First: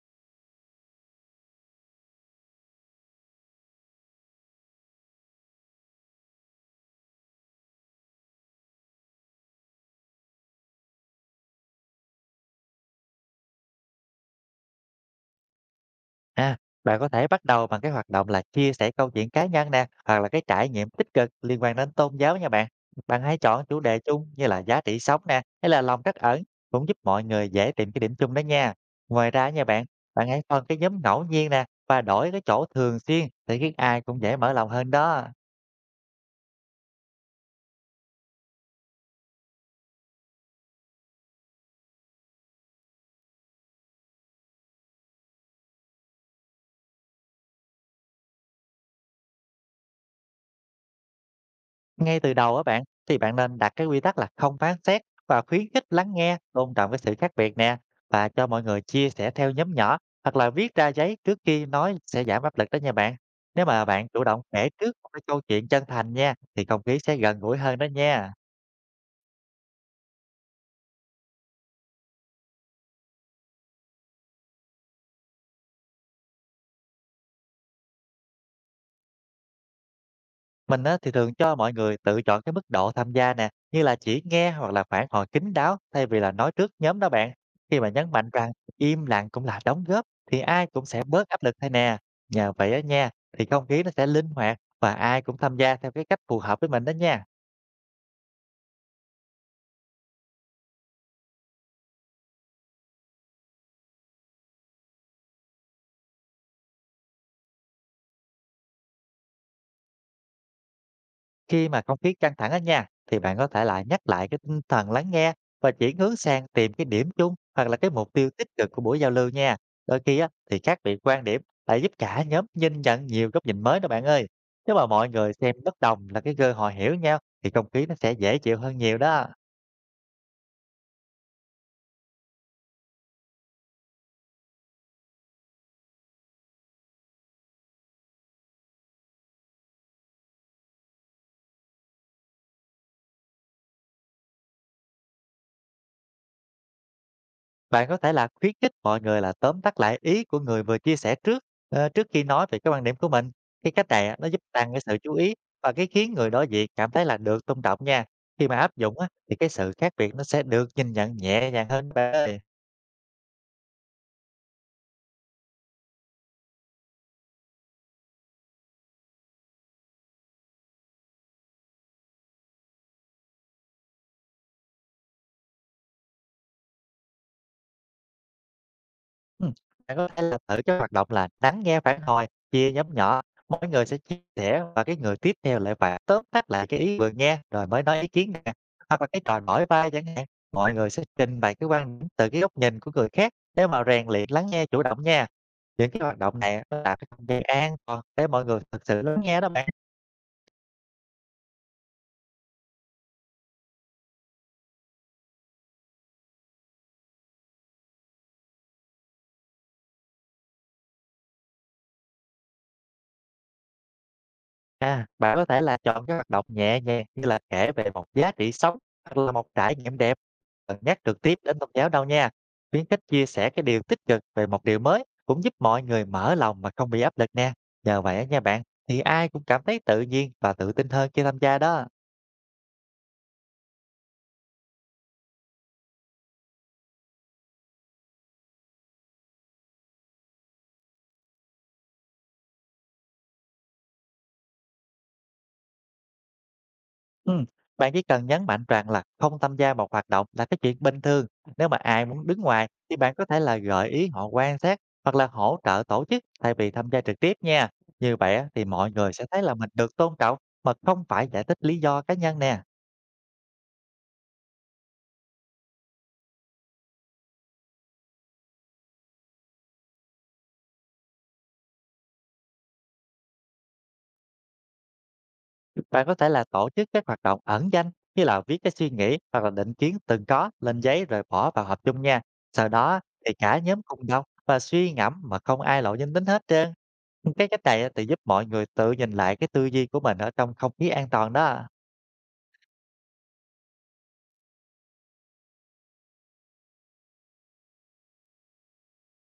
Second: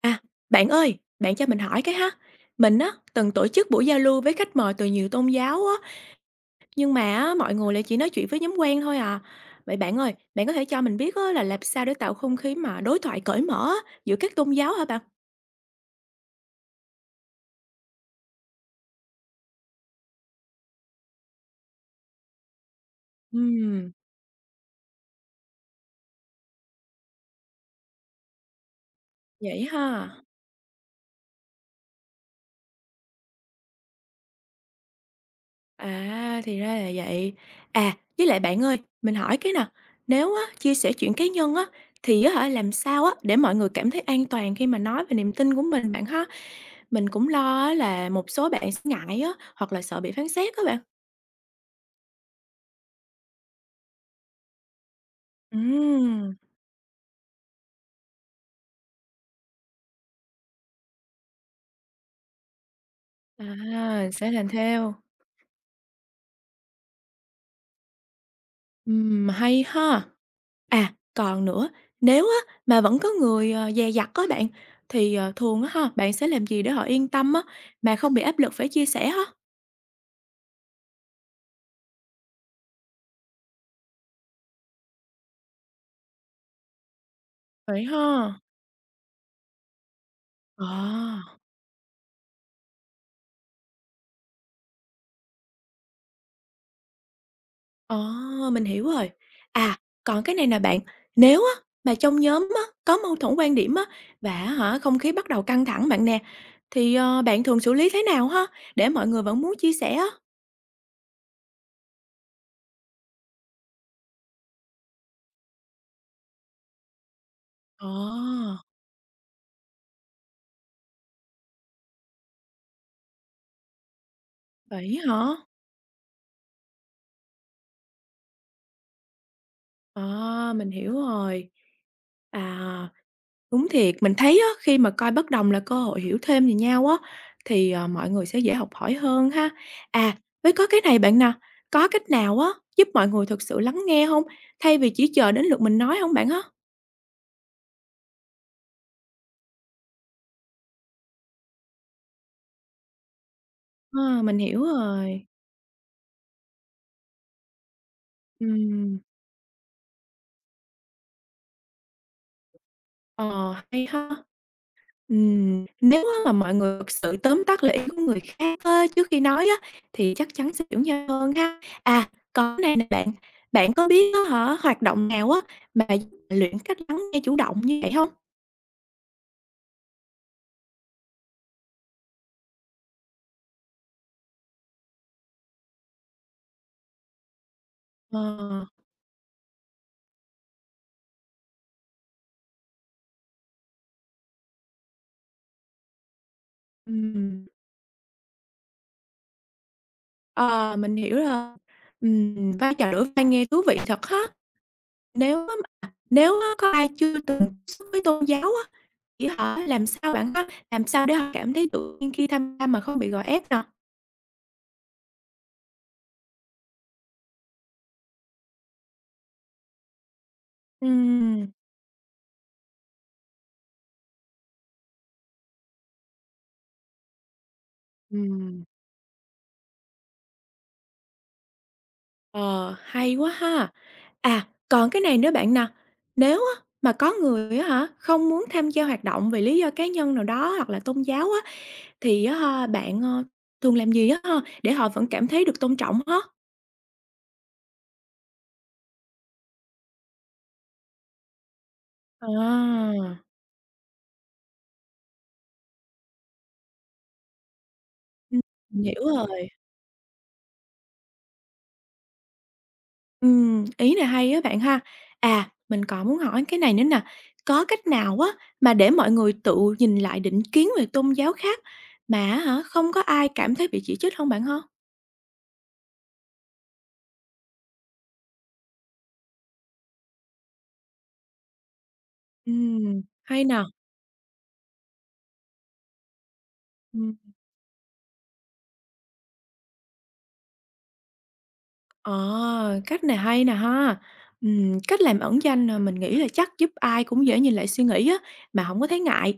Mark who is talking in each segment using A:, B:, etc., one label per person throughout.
A: À, bạn ơi, bạn cho mình hỏi cái ha. Mình á, từng tổ chức buổi giao lưu với khách mời từ nhiều tôn giáo á, nhưng mà á, mọi người lại chỉ nói chuyện với nhóm quen thôi à. Vậy bạn ơi, bạn có thể cho mình biết á, là làm sao để tạo không khí mà đối thoại cởi mở á, giữa các tôn giáo hả bạn?
B: À, bạn có thể bắt đầu bằng cái hoạt động là chia sẻ câu chuyện cá nhân nè, hoặc là cái trải nghiệm tích cực liên quan đến tôn giáo nha bạn. Bạn hãy chọn chủ
A: Ừm,
B: đề chung như là giá trị sống nè, hay là lòng trắc ẩn, cũng giúp mọi người dễ tìm cái điểm chung đó nha. Ngoài ra nha
A: vậy
B: bạn,
A: ha.
B: bạn hãy phân cái nhóm ngẫu nhiên nè và đổi cái chỗ thường xuyên để khiến ai cũng dễ mở lòng hơn đó.
A: À, thì ra là vậy. À, với lại bạn ơi, mình hỏi cái nè, nếu á, chia sẻ chuyện cá nhân á, thì á, hả, làm sao á, để mọi người cảm thấy an toàn khi mà nói về niềm tin của mình bạn ha? Mình cũng lo á là một số bạn sẽ ngại á, hoặc là sợ bị phán xét á bạn.
B: Ngay từ đầu á bạn, thì bạn nên đặt cái quy tắc là không phán xét và khuyến khích lắng
A: Ừm,
B: nghe, tôn trọng cái sự khác biệt nè, và cho mọi người chia sẻ theo nhóm nhỏ hoặc là viết ra giấy trước khi nói sẽ giảm áp lực đó nha bạn. Nếu mà bạn
A: à,
B: chủ
A: sẽ
B: động
A: làm
B: kể
A: theo.
B: trước một cái câu chuyện chân thành nha, thì không khí sẽ gần gũi hơn đó nha.
A: Hay ha! À, còn nữa, nếu á mà vẫn có người, dè dặt á bạn, thì, thường á ha, bạn sẽ làm gì để họ yên tâm á, mà không bị áp lực phải chia sẻ hả?
B: Mình á, thì thường cho mọi người tự chọn cái mức độ tham gia nè, như là chỉ nghe hoặc là phản hồi kín đáo thay vì là nói trước nhóm đó bạn. Khi
A: Vậy
B: mà nhấn mạnh
A: ha.
B: rằng im lặng cũng là đóng góp, thì ai
A: Ờ.
B: cũng sẽ bớt áp lực thôi nè. Nhờ vậy á nha, thì không khí nó sẽ linh hoạt và ai cũng tham gia theo cái cách phù hợp với mình đó nha.
A: Ờ, mình hiểu rồi. À, còn cái này nè bạn, nếu á, mà trong nhóm á, có mâu thuẫn quan điểm á, và hả, không khí bắt đầu căng thẳng bạn nè, thì, bạn thường xử lý thế nào ha, để mọi người vẫn muốn chia sẻ á?
B: Khi mà không khí căng thẳng ở nhà, thì bạn có thể lại nhắc lại cái tinh thần lắng nghe và chuyển hướng sang tìm cái điểm chung hoặc là cái mục tiêu tích
A: Ờ,
B: cực của buổi giao lưu nha. Đôi khi á, thì khác biệt quan điểm lại giúp cả nhóm nhìn nhận nhiều góc nhìn mới đó bạn ơi. Nếu mà
A: vậy
B: mọi
A: hả?
B: người xem bất đồng là cái cơ hội hiểu nhau, thì không khí nó sẽ dễ chịu hơn nhiều đó.
A: À, mình hiểu rồi. À. Đúng thiệt, mình thấy á, khi mà coi bất đồng là cơ hội hiểu thêm về nhau á, thì, mọi người sẽ dễ học hỏi hơn ha. À, với có cái này bạn nè, có cách nào á, giúp mọi người thực sự lắng nghe không thay vì chỉ chờ đến lượt mình nói không bạn ha?
B: Bạn có thể là khuyến khích mọi người là tóm tắt lại ý của người vừa chia sẻ trước, trước khi nói về cái quan điểm của mình. Cái cách này á,
A: Ờ,
B: nó
A: mình
B: giúp
A: hiểu
B: tăng cái sự chú
A: rồi.
B: ý và cái khiến người đối diện cảm thấy là được tôn trọng nha. Khi mà áp dụng
A: Ừm,
B: á, thì cái sự khác biệt nó sẽ được nhìn nhận nhẹ nhàng hơn, bạn ơi.
A: ờ, hay ha. Nếu á mà mọi người thực sự tóm tắt lại ý của người khác á, trước khi nói á, thì chắc chắn sẽ hiểu nhau hơn ha. À, còn cái này nè bạn, bạn có biết á hả, hoạt động nào á mà giúp bạn luyện cách lắng nghe chủ động như vậy hông?
B: Ừm, Bạn có thể là thử cái hoạt động là lắng nghe phản hồi, chia nhóm nhỏ, mỗi người sẽ chia sẻ và cái người tiếp theo lại phải tóm tắt lại cái ý vừa nghe rồi mới nói ý
A: Ờ,
B: kiến nè. Hoặc là cái trò đổi vai chẳng hạn, mọi người sẽ trình bày cái quan điểm từ cái góc nhìn của người khác để mà rèn luyện lắng nghe chủ động nha. Những cái hoạt động này á, nó tạo cái không gian
A: ừm,
B: an toàn để mọi người thực sự lắng nghe đó bạn.
A: ờ, mình hiểu rồi. Vai trò đối tai nghe thú vị thật ha. Nếu á có ai chưa từng tiếp xúc với tôn giáo á, thì á làm sao bạn ha, làm sao để họ cảm thấy tự nhiên khi tham gia mà không bị gò ép nè?
B: À, bạn có thể là chọn các hoạt động nhẹ nhàng như là kể về một giá trị sống hoặc là một trải nghiệm đẹp, đừng nhắc trực tiếp
A: Ừm,
B: đến tôn giáo đâu nha. Khuyến khích chia sẻ cái điều tích cực về một điều mới cũng giúp mọi người mở lòng mà không bị áp lực nè. Nhờ vậy á nha bạn,
A: ừm.
B: thì ai cũng cảm thấy tự nhiên và tự tin hơn khi tham gia đó.
A: Ờ, hay quá ha! À, còn cái này nữa bạn nè, nếu á mà có người á hả, không muốn tham gia hoạt động vì lý do cá nhân nào đó hoặc là tôn giáo á, thì á ha, bạn, thường làm gì á ha, để họ vẫn cảm thấy được tôn trọng hả?
B: Ừm, Bạn chỉ cần nhấn mạnh rằng là không tham gia một hoạt động là cái chuyện bình thường. Nếu mà ai muốn đứng ngoài,
A: À,
B: thì bạn có thể là gợi ý họ quan sát hoặc là hỗ trợ tổ chức thay vì tham gia trực tiếp nha. Như vậy
A: ừm,
B: á, thì
A: mình
B: mọi
A: hiểu
B: người sẽ thấy
A: rồi.
B: là mình được tôn trọng mà không phải giải thích lý do cá nhân nè.
A: Ý này hay á bạn ha. À, mình còn muốn hỏi cái này nữa nè, có cách nào á mà để mọi người tự nhìn lại định kiến về tôn giáo khác mà á hả, không có ai cảm thấy bị chỉ trích không bạn ha?
B: Bạn có thể là tổ chức các hoạt động ẩn danh, như là viết cái suy nghĩ hoặc là định kiến từng có lên giấy rồi bỏ vào hộp chung nha. Sau đó, thì
A: Hay
B: cả
A: nè.
B: nhóm cùng đọc và suy ngẫm mà không ai lộ danh tính hết trơn.
A: Ừm,
B: Cái cách này á, thì giúp mọi người tự nhìn lại cái tư duy của mình ở trong không khí an toàn đó.
A: ờ, cách này hay nè ha. Cách làm ẩn danh, mình nghĩ là chắc giúp ai cũng dễ nhìn lại suy nghĩ á, mà không có thấy ngại.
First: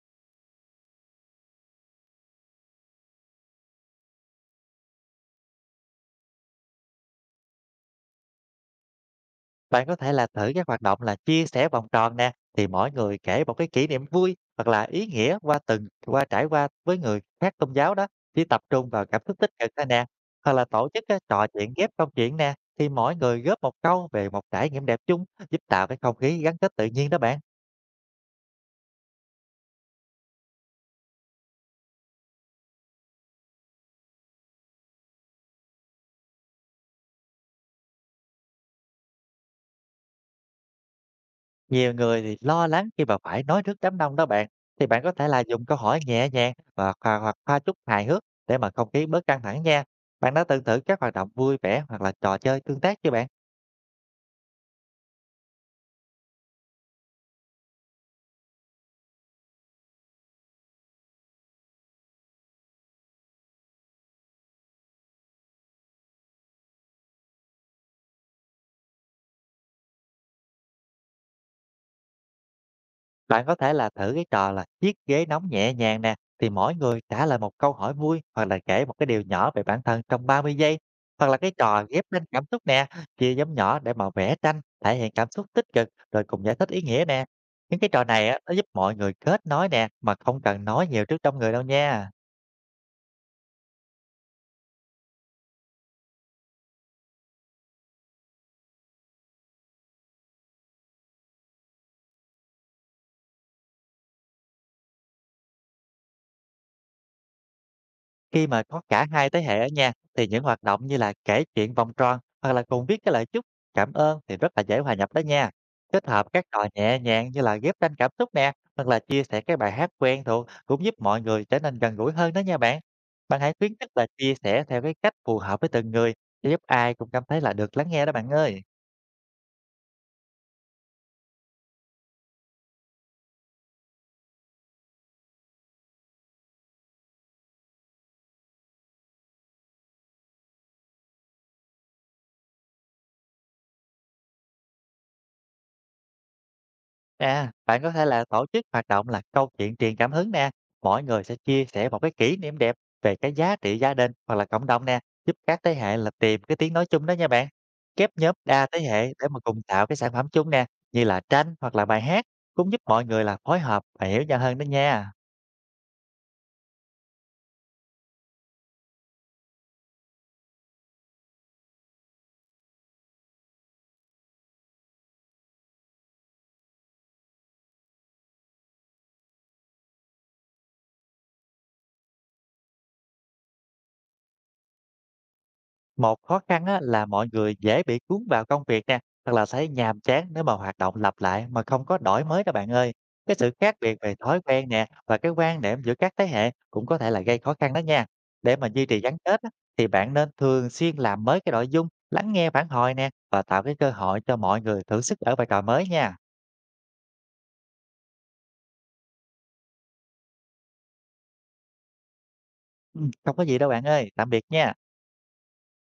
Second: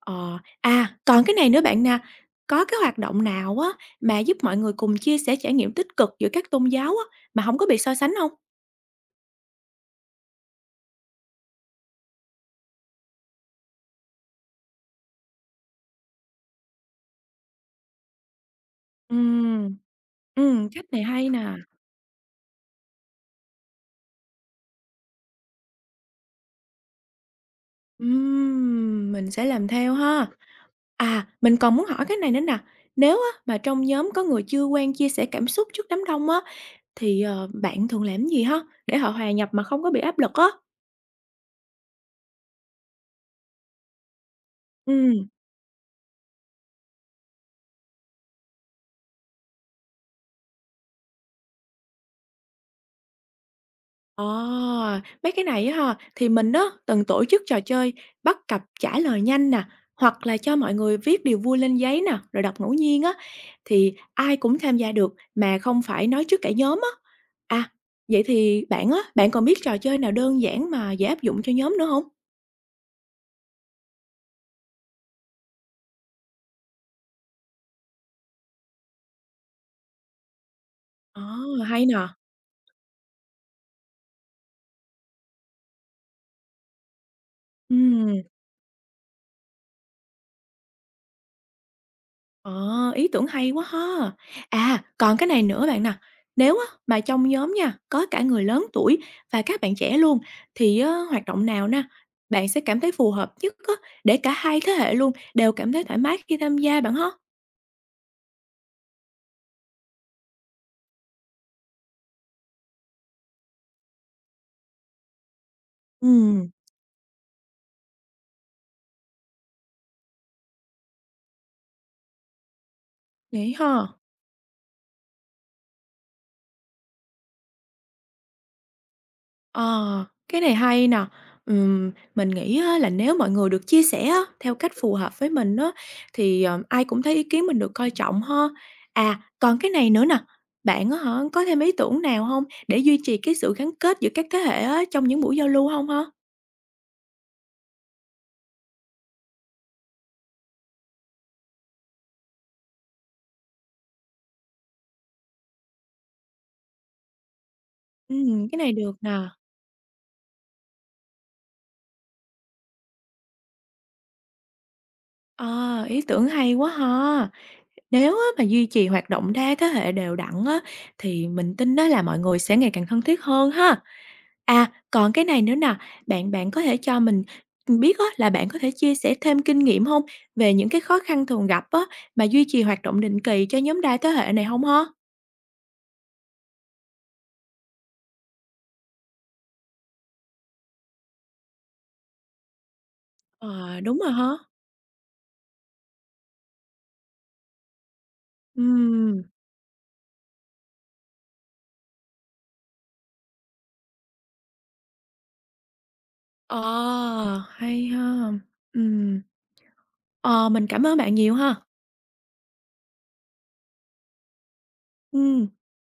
A: Ờ, à, còn cái này nữa bạn nè, có cái hoạt động nào á, mà giúp mọi người cùng chia sẻ trải nghiệm tích cực giữa các tôn giáo á, mà không có bị so sánh không?
B: Bạn có thể là thử các hoạt động là chia sẻ vòng tròn nè, thì mỗi người kể một cái kỷ niệm vui hoặc là ý nghĩa qua từng qua trải qua với người khác tôn giáo đó, chỉ tập trung vào cảm xúc tích cực
A: Ừm.
B: thôi nè. Hoặc là
A: Cách
B: tổ
A: này
B: chức cái
A: hay nè.
B: trò chuyện ghép câu chuyện nè, thì mỗi người góp một câu về một trải nghiệm đẹp chung, giúp tạo cái không khí gắn kết tự nhiên đó bạn.
A: Mình sẽ làm theo ha. À, mình còn muốn hỏi cái này nữa nè, nếu á mà trong nhóm có người chưa quen chia sẻ cảm xúc trước đám đông á, thì, bạn thường làm gì ha, để họ hòa nhập mà không có bị áp lực á?
B: Nhiều người thì lo lắng khi mà phải nói trước đám đông đó bạn. Thì bạn có thể
A: Ừm.
B: là dùng câu hỏi nhẹ nhàng và hoặc pha chút hài hước để mà không khí bớt căng thẳng nha. Bạn đã từng thử các hoạt động vui vẻ hoặc là trò chơi tương tác chưa bạn?
A: Ờ, mấy cái này á ha, thì mình á từng tổ chức trò chơi bắt cặp trả lời nhanh nè, hoặc là cho mọi người viết điều vui lên giấy nè, rồi đọc ngẫu nhiên á, thì ai cũng tham gia được mà không phải nói trước cả nhóm á. À, vậy thì bạn á, bạn còn biết trò chơi nào đơn giản mà dễ áp dụng cho nhóm nữa không?
B: Bạn có thể là thử cái trò là chiếc ghế nóng nhẹ nhàng nè, thì mỗi người trả lời một câu hỏi vui hoặc là kể một cái điều nhỏ về bản thân trong 30 giây.
A: Ờ,
B: Hoặc là cái trò
A: hay
B: ghép
A: nè.
B: lên cảm xúc nè, chia nhóm nhỏ để mà vẽ tranh, thể hiện cảm xúc tích cực rồi cùng giải thích ý nghĩa nè. Những cái trò
A: Ừm.
B: này á, nó giúp mọi người kết nối nè, mà không cần nói nhiều trước trong người đâu nha.
A: Ờ, ý tưởng hay quá ha! À, còn cái này nữa bạn nè, nếu á mà trong nhóm nha, có cả người lớn tuổi và các bạn trẻ luôn, thì á hoạt động nào na bạn sẽ cảm thấy phù hợp nhất á, để cả hai thế hệ luôn đều cảm thấy thoải mái khi tham gia bạn ha?
B: Khi mà có cả hai thế hệ ở nhà, thì những hoạt động như là kể chuyện vòng tròn hoặc là cùng viết cái lời chúc, cảm ơn thì rất là dễ hòa nhập đó nha. Kết hợp các
A: Ừ,
B: trò nhẹ nhàng như là ghép tranh cảm xúc nè, hoặc là chia sẻ cái bài hát quen thuộc cũng giúp mọi người trở nên gần gũi hơn đó nha bạn. Bạn hãy
A: vậy
B: khuyến
A: ha.
B: khích là chia sẻ theo cái cách phù hợp với từng người, để giúp ai cũng cảm thấy là được lắng nghe đó bạn ơi.
A: Ờ, cái này hay nè. Mình nghĩ á là nếu mọi người được chia sẻ á, theo cách phù hợp với mình á, thì, ai cũng thấy ý kiến mình được coi trọng ha. À, còn cái này nữa nè, bạn á hả, có thêm ý tưởng nào không để duy trì cái sự gắn kết giữa các thế hệ á, trong những buổi giao lưu không ha?
B: À, bạn có thể là tổ chức hoạt động là câu chuyện truyền cảm hứng nè. Mỗi người sẽ chia sẻ một cái kỷ niệm đẹp về cái giá trị gia đình hoặc là cộng đồng nè, giúp các thế hệ là tìm cái tiếng nói chung đó nha bạn. Kép nhóm
A: Cái
B: đa
A: này
B: thế
A: được
B: hệ
A: nè.
B: để mà cùng tạo cái sản phẩm chung nè, như là tranh hoặc là bài hát, cũng giúp mọi người là phối hợp và hiểu nhau hơn đó nha.
A: À, ý tưởng hay quá ha. Nếu á mà duy trì hoạt động đa thế hệ đều đặn á, thì mình tin đó là mọi người sẽ ngày càng thân thiết hơn ha. À, còn cái này nữa nè, bạn bạn có thể cho mình biết á, là bạn có thể chia sẻ thêm kinh nghiệm không về những cái khó khăn thường gặp á, mà duy trì hoạt động định kỳ cho nhóm đa thế hệ này không ha?
B: Một khó khăn á, là mọi người dễ bị cuốn vào công việc nè, hoặc là thấy nhàm chán nếu mà hoạt động lặp lại mà không có đổi mới đó bạn ơi. Cái sự khác
A: Ờ,
B: biệt
A: đúng rồi
B: về
A: hả.
B: thói quen nè và cái quan điểm giữa các thế hệ cũng có thể là gây khó khăn đó nha. Để mà duy trì gắn
A: Ừm,
B: kết á, thì bạn nên thường xuyên làm mới cái nội dung, lắng nghe phản hồi nè, và tạo cái cơ hội cho mọi người thử sức ở vai trò mới nha.
A: ờ, hay ha. Ừm, ờ, mình cảm ơn bạn nhiều ha.
B: Ừ, không có gì đâu bạn ơi, tạm biệt nha.
A: Ừm.